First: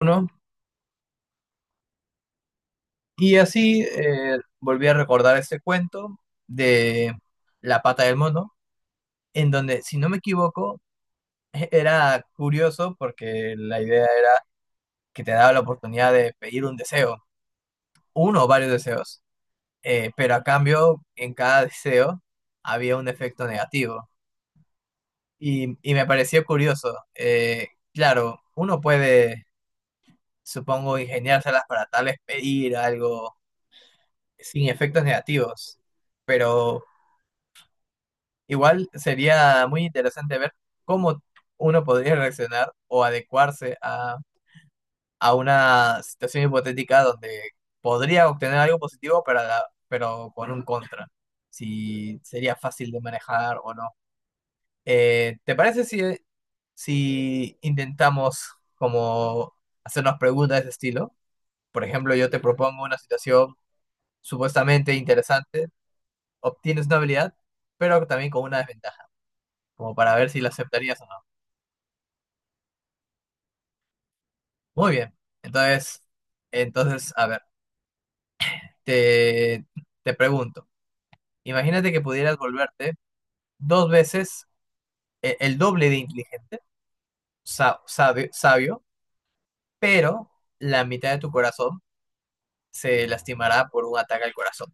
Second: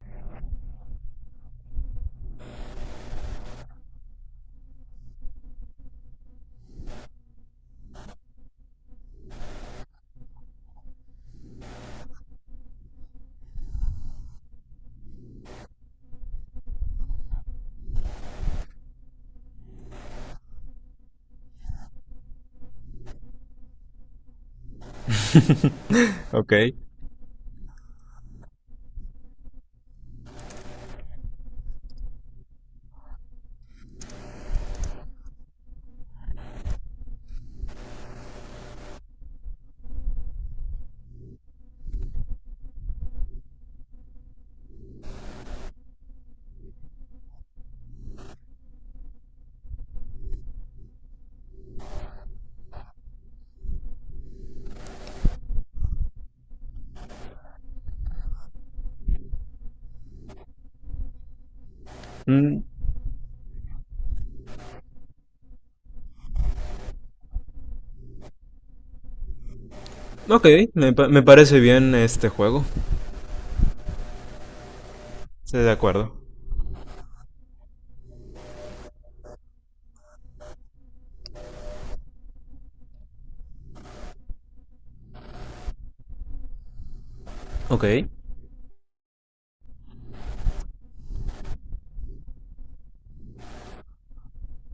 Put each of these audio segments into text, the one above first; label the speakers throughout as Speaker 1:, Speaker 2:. Speaker 1: Uno. Y así volví a recordar ese cuento de La pata del mono, en donde, si no me equivoco, era curioso porque la idea era que te daba la oportunidad de pedir un deseo, uno o varios deseos, pero a cambio en cada deseo había un efecto negativo. Y me pareció
Speaker 2: Ok.
Speaker 1: curioso. Claro, uno puede, supongo, ingeniárselas para tal vez pedir algo sin efectos negativos, pero igual sería muy interesante ver cómo uno podría reaccionar o adecuarse a una situación hipotética donde podría obtener algo positivo, pero, pero con un contra. Si sería fácil de manejar o no. ¿Te parece si intentamos como hacernos preguntas de ese estilo? Por ejemplo, yo te
Speaker 2: Mm,
Speaker 1: propongo una situación supuestamente interesante, obtienes una habilidad, pero también con una desventaja, como para ver si
Speaker 2: ok,
Speaker 1: la aceptarías o
Speaker 2: me
Speaker 1: no.
Speaker 2: parece bien este juego.
Speaker 1: Muy bien.
Speaker 2: Estoy de
Speaker 1: Entonces,
Speaker 2: acuerdo.
Speaker 1: a ver, te, te pregunto, imagínate que pudieras volverte dos veces doble de inteligente,
Speaker 2: Ok.
Speaker 1: sabio, pero la mitad de tu corazón se lastimará por un ataque al corazón.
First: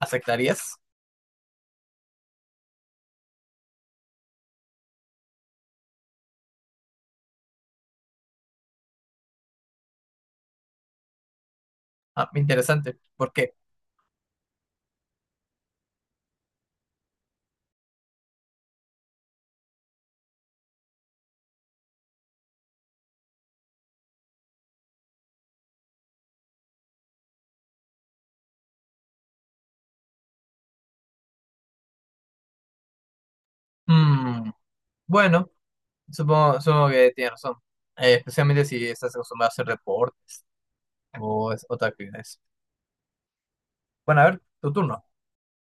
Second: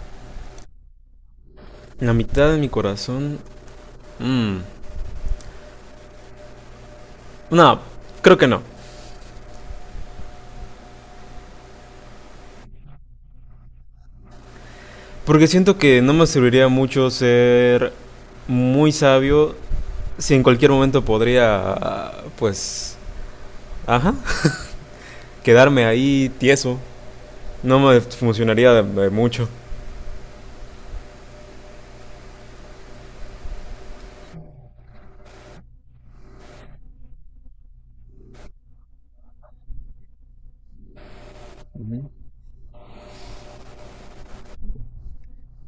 Speaker 1: ¿Aceptarías?
Speaker 2: La mitad de mi corazón. mm, No, creo que no.
Speaker 1: Ah, interesante. ¿Por qué?
Speaker 2: Porque siento que no me serviría mucho ser muy sabio si en cualquier momento podría, pues, ajá, quedarme ahí tieso. No me funcionaría de mucho.
Speaker 1: Mm, bueno, supongo que tienes razón. Especialmente si estás acostumbrado a hacer deporte o es otra actividad. Bueno, a ver, tu turno.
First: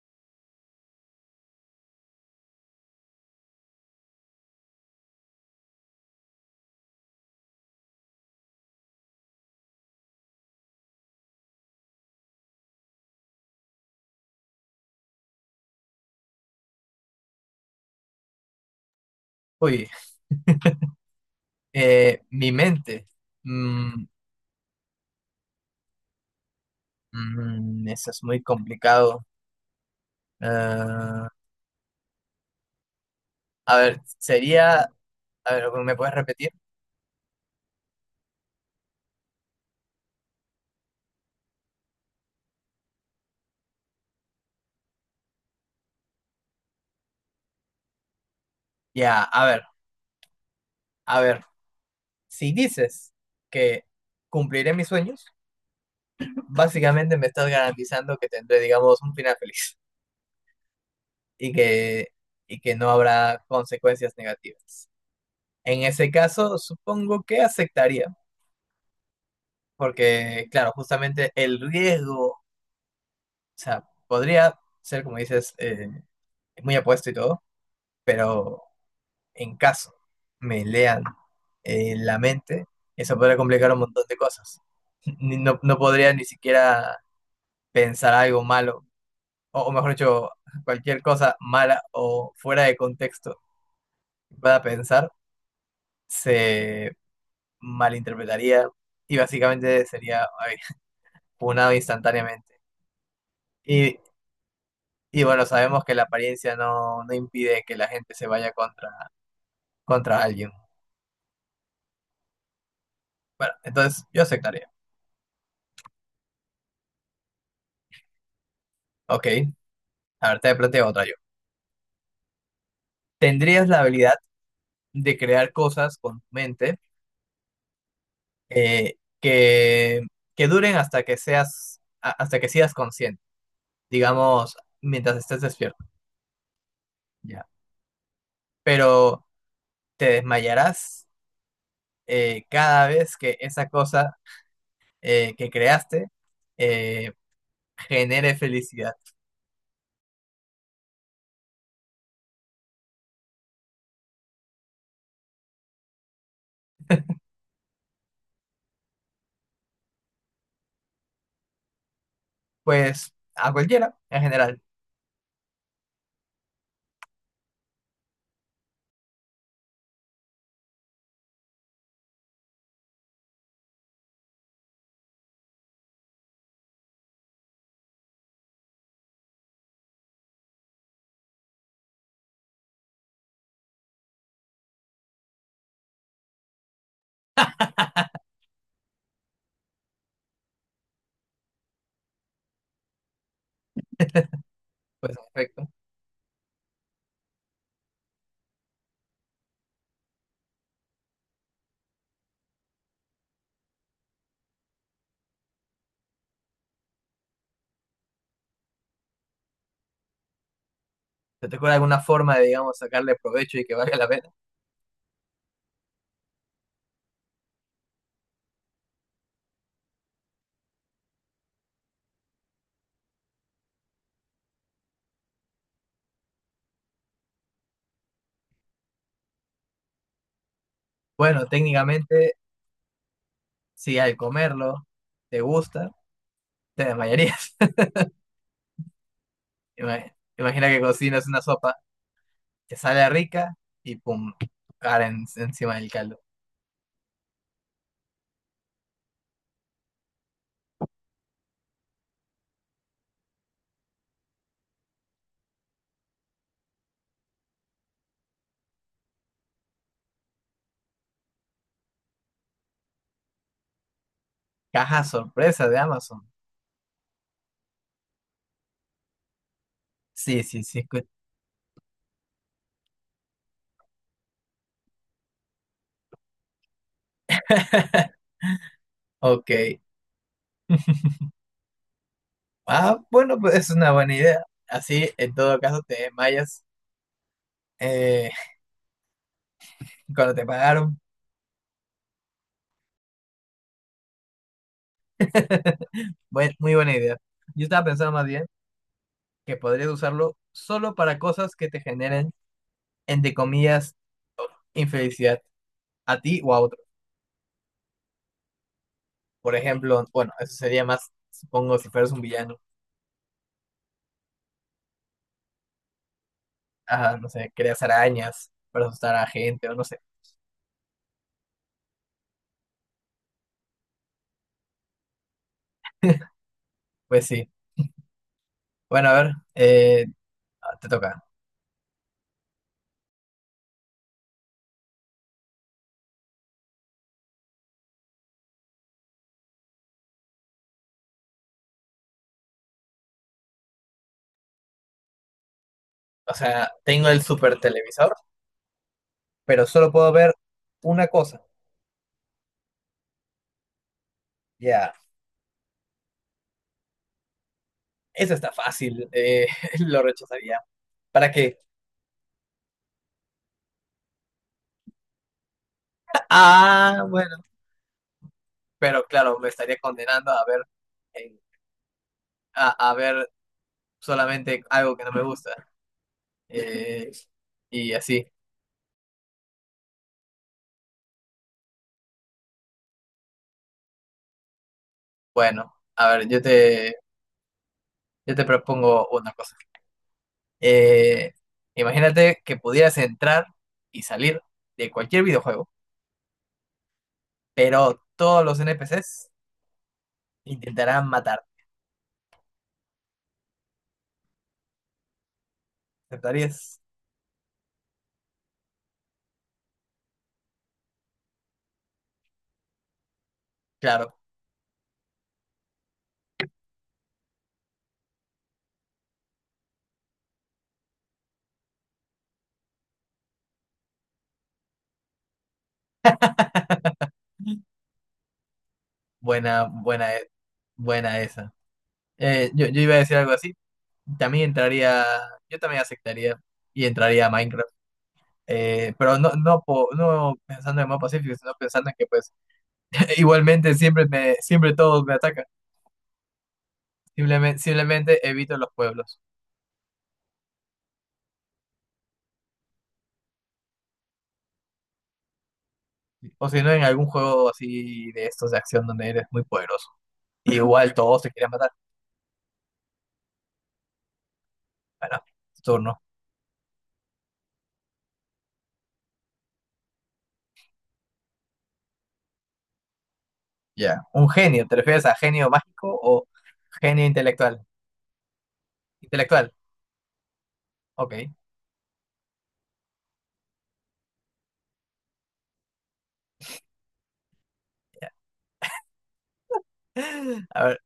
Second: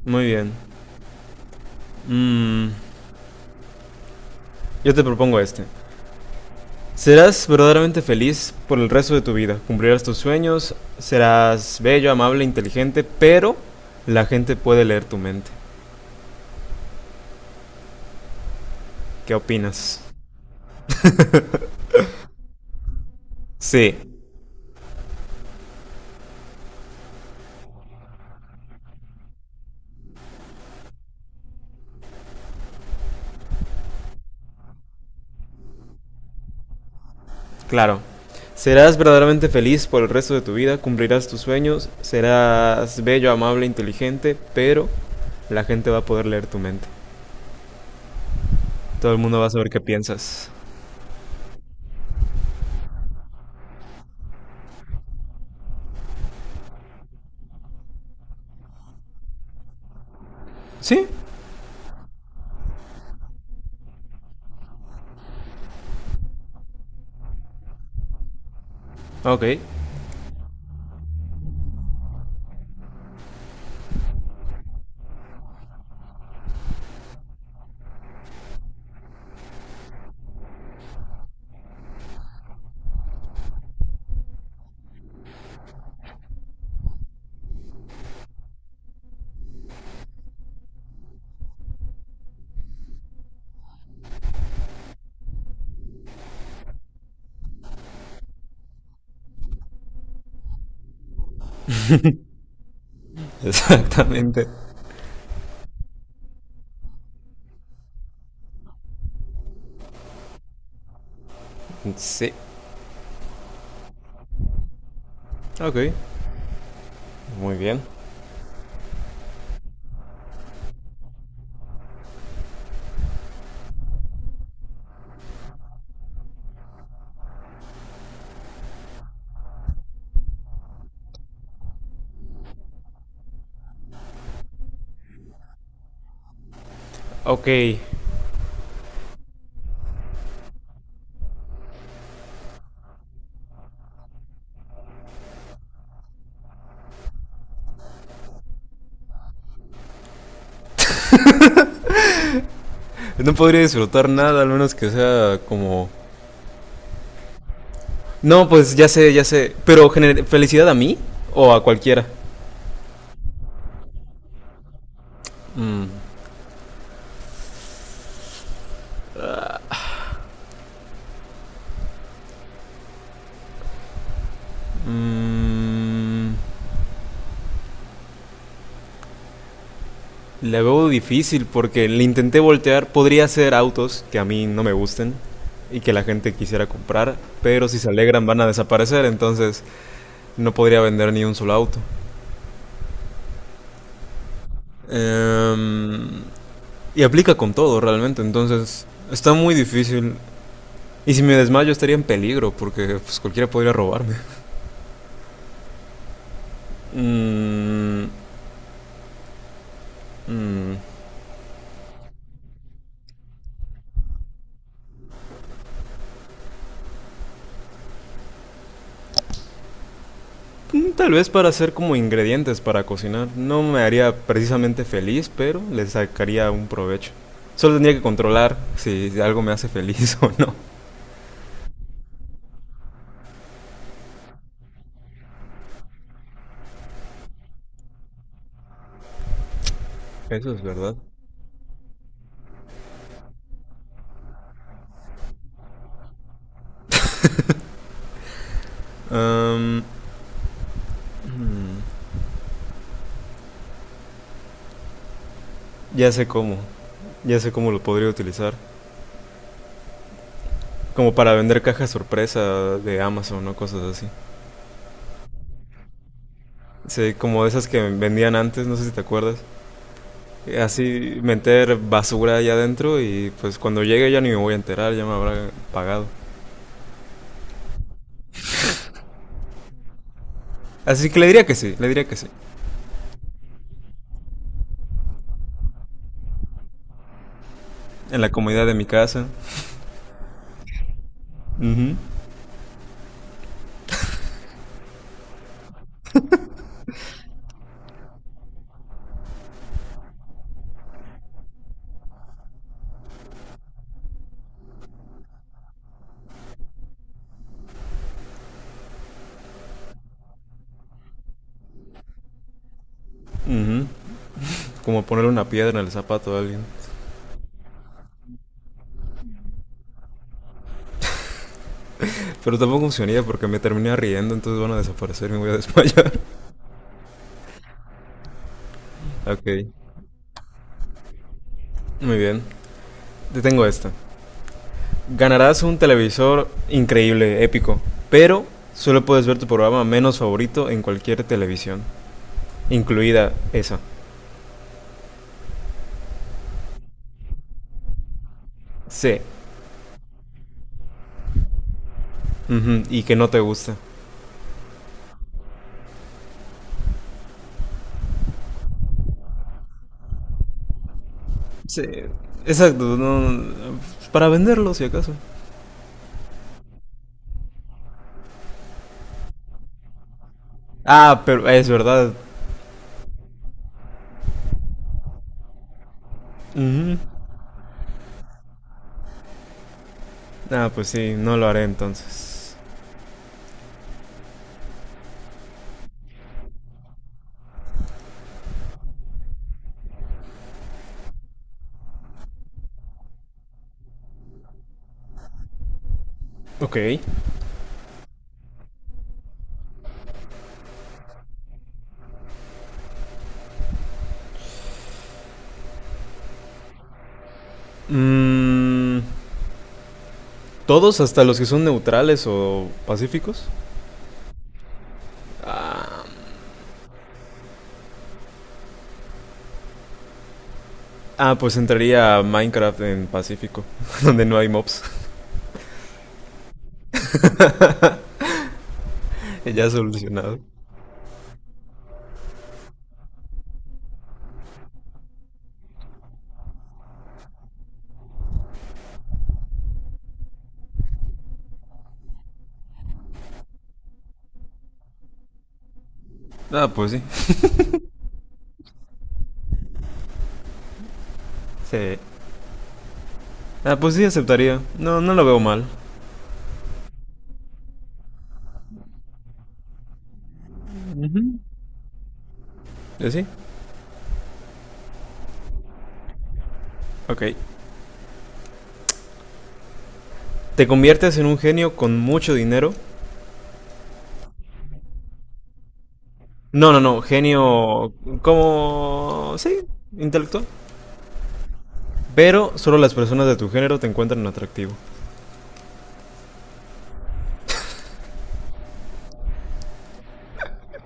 Speaker 2: Muy bien. Mm, yo te propongo este. Serás verdaderamente feliz por el resto de tu vida. Cumplirás tus sueños, serás bello, amable, inteligente, pero la gente puede leer tu mente. ¿Qué
Speaker 1: Uy,
Speaker 2: opinas?
Speaker 1: mi mente.
Speaker 2: Sí,
Speaker 1: Mm, Eso es muy complicado. Ah, a ver, sería, a ver, ¿me puedes repetir?
Speaker 2: claro. Serás verdaderamente feliz por el resto de tu vida, cumplirás tus sueños, serás bello, amable, inteligente, pero la gente va a poder leer tu mente. Todo el
Speaker 1: Ya,
Speaker 2: mundo va a saber qué piensas.
Speaker 1: a ver, si dices que cumpliré mis sueños, básicamente me estás garantizando que tendré, digamos, un final feliz
Speaker 2: Sí,
Speaker 1: y que, y que no habrá consecuencias negativas. En ese caso, supongo que aceptaría,
Speaker 2: ok.
Speaker 1: porque, claro, justamente el riesgo, o sea, podría ser, como dices, muy apuesto y todo, pero en caso me lean la mente, eso podría complicar un montón de cosas. No, no podría ni siquiera pensar algo malo, o, mejor dicho, cualquier cosa mala o fuera de contexto que pueda pensar, se malinterpretaría y básicamente sería ay, punado instantáneamente. Y,
Speaker 2: Exactamente.
Speaker 1: y bueno, sabemos que la apariencia no, no impide que la gente se vaya contra, contra alguien.
Speaker 2: Sí,
Speaker 1: Bueno, entonces yo aceptaría.
Speaker 2: ok. Muy bien.
Speaker 1: Ok, a ver, te planteo otra yo. ¿Tendrías la habilidad de crear cosas con tu mente eh, que, que duren hasta que seas, hasta que seas consciente, digamos, mientras estés despierto, ya.
Speaker 2: Ok.
Speaker 1: Pero te desmayarás cada vez que esa cosa que creaste eh, genere felicidad.
Speaker 2: No podría disfrutar nada, al menos que sea como... No, pues ya sé, ya sé. Pero felicidad a mí o a cualquiera.
Speaker 1: A cualquiera, en general.
Speaker 2: Mm, mm, la veo difícil porque le intenté voltear. Podría ser autos que a mí no me gusten y que la gente quisiera comprar, pero si se alegran van a desaparecer, entonces no podría vender ni un solo auto.
Speaker 1: Perfecto.
Speaker 2: Em, y aplica con todo realmente, entonces está muy difícil. Y si me desmayo estaría en peligro porque pues, cualquiera podría robarme. Mm, mm,
Speaker 1: ¿Recuerda alguna forma de, digamos, sacarle provecho y que valga la pena?
Speaker 2: tal vez para hacer como ingredientes para cocinar. No me haría precisamente feliz, pero le sacaría un provecho. Solo tendría que controlar si algo me hace feliz o no.
Speaker 1: Pero técnicamente, si al comerlo te gusta, te desmayarías.
Speaker 2: Eso es
Speaker 1: Imagina que
Speaker 2: verdad.
Speaker 1: cocinas que sale rica y pum, cara encima del caldo.
Speaker 2: Am, ya sé cómo. Ya sé cómo lo podría utilizar. Como para vender cajas sorpresa de Amazon o cosas así.
Speaker 1: Caja sorpresa de Amazon.
Speaker 2: Sí, como esas que vendían antes, no sé si te acuerdas.
Speaker 1: Sí, sí.
Speaker 2: Así meter basura allá adentro y pues cuando llegue ya ni me voy a enterar, ya me habrá pagado.
Speaker 1: Ok.
Speaker 2: Así que le diría que sí, le diría que sí.
Speaker 1: Bueno, pues es una buena idea. Así, en todo caso, te desmayas
Speaker 2: En
Speaker 1: eh,
Speaker 2: la comodidad de mi casa.
Speaker 1: cuando te pagaron.
Speaker 2: Ujú.
Speaker 1: Muy buena idea. Yo estaba pensando más bien que podrías usarlo solo para cosas que te generen, entre comillas, infelicidad a ti o a otro. Por ejemplo, bueno, eso sería más, supongo, si fueras un villano,
Speaker 2: Como ponerle una piedra en el zapato a alguien.
Speaker 1: que creas arañas para asustar a gente o no sé.
Speaker 2: Pero tampoco funcionaría porque me terminé riendo, entonces van a desaparecer y me voy a desmayar.
Speaker 1: Pues sí. Bueno, a ver,
Speaker 2: Ok,
Speaker 1: te toca.
Speaker 2: muy bien. Te tengo esta. Ganarás un televisor increíble, épico, pero solo puedes ver tu programa menos favorito en cualquier televisión, incluida esa.
Speaker 1: O sea, tengo el super televisor,
Speaker 2: Sí.
Speaker 1: pero solo puedo ver una cosa.
Speaker 2: Ujú, y que no te gusta.
Speaker 1: Ya, eso está fácil. Lo rechazaría. ¿Para qué?
Speaker 2: Sí. Exacto. Para venderlo, si acaso.
Speaker 1: Ah, bueno. Pero claro, me estaría condenando a ver,
Speaker 2: Ah,
Speaker 1: eh,
Speaker 2: pero es verdad.
Speaker 1: a ver solamente algo que no me gusta.
Speaker 2: Ujú.
Speaker 1: Eh, y así.
Speaker 2: Ah, pues sí, no lo haré entonces.
Speaker 1: Bueno, a ver, yo te propongo una cosa. Eh, Imagínate que pudieras entrar y salir de cualquier videojuego,
Speaker 2: Ok.
Speaker 1: pero todos los NPCs intentarán matarte. ¿Aceptarías?
Speaker 2: Mm, ¿todos hasta los que son neutrales o pacíficos? Ah, pues entraría a Minecraft en Pacífico, donde no hay mobs.
Speaker 1: Buena,
Speaker 2: Ya
Speaker 1: buena
Speaker 2: solucionado.
Speaker 1: esa. Yo iba a decir algo así. También entraría, yo también aceptaría y entraría a Minecraft. Pero no, no, no pensando en el modo pacífico, sino pensando en que pues igualmente siempre me, siempre todos me atacan.
Speaker 2: Ah, pues sí.
Speaker 1: Simplemente, simplemente en los pueblos.
Speaker 2: Sí. Ah, pues sí, aceptaría. No, no lo veo mal.
Speaker 1: O si no, en algún juego así de estos de acción donde eres muy poderoso. Igual todos te quieren matar.
Speaker 2: ¿Sí?
Speaker 1: Bueno, tu turno.
Speaker 2: Ok. ¿Te conviertes en un genio con mucho dinero?
Speaker 1: Ya. Un genio, ¿te refieres a genio mágico o
Speaker 2: No, no, no.
Speaker 1: genio intelectual?
Speaker 2: Genio como... Sí, intelectual. Pero solo las personas de tu género te encuentran atractivo.
Speaker 1: A ver,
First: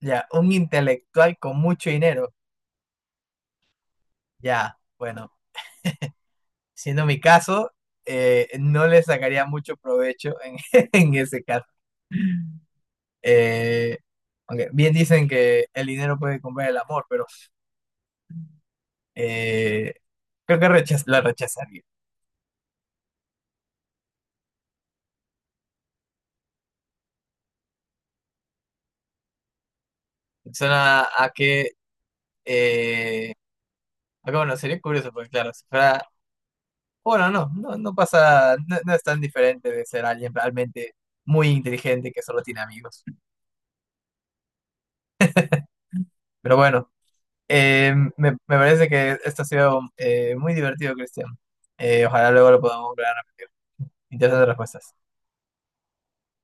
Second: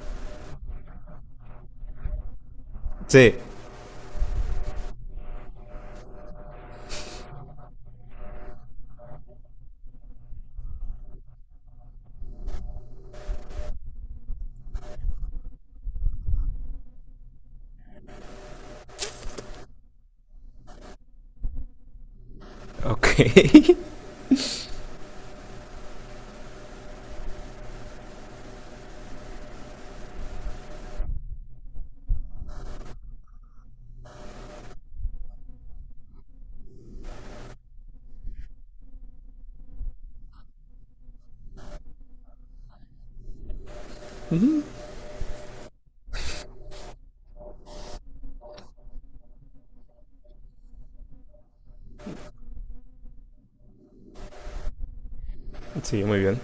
Speaker 1: ya, un intelectual con mucho dinero.
Speaker 2: Sí.
Speaker 1: Ya, bueno, siendo mi caso, no le sacaría mucho provecho en ese caso. Eh, Aunque bien dicen que el dinero puede comprar el amor, pero eh, creo que rechaz la rechazar.
Speaker 2: Ok.
Speaker 1: Suena a que, eh, bueno, sería curioso, porque claro, si fuera, bueno, no, no, no pasa, no, no es tan diferente de ser alguien realmente muy inteligente que solo tiene amigos. Pero bueno. Me parece que esto ha sido muy divertido, Cristian. Ojalá luego lo podamos lograr. Interesante respuesta.
Speaker 2: Sí, muy bien.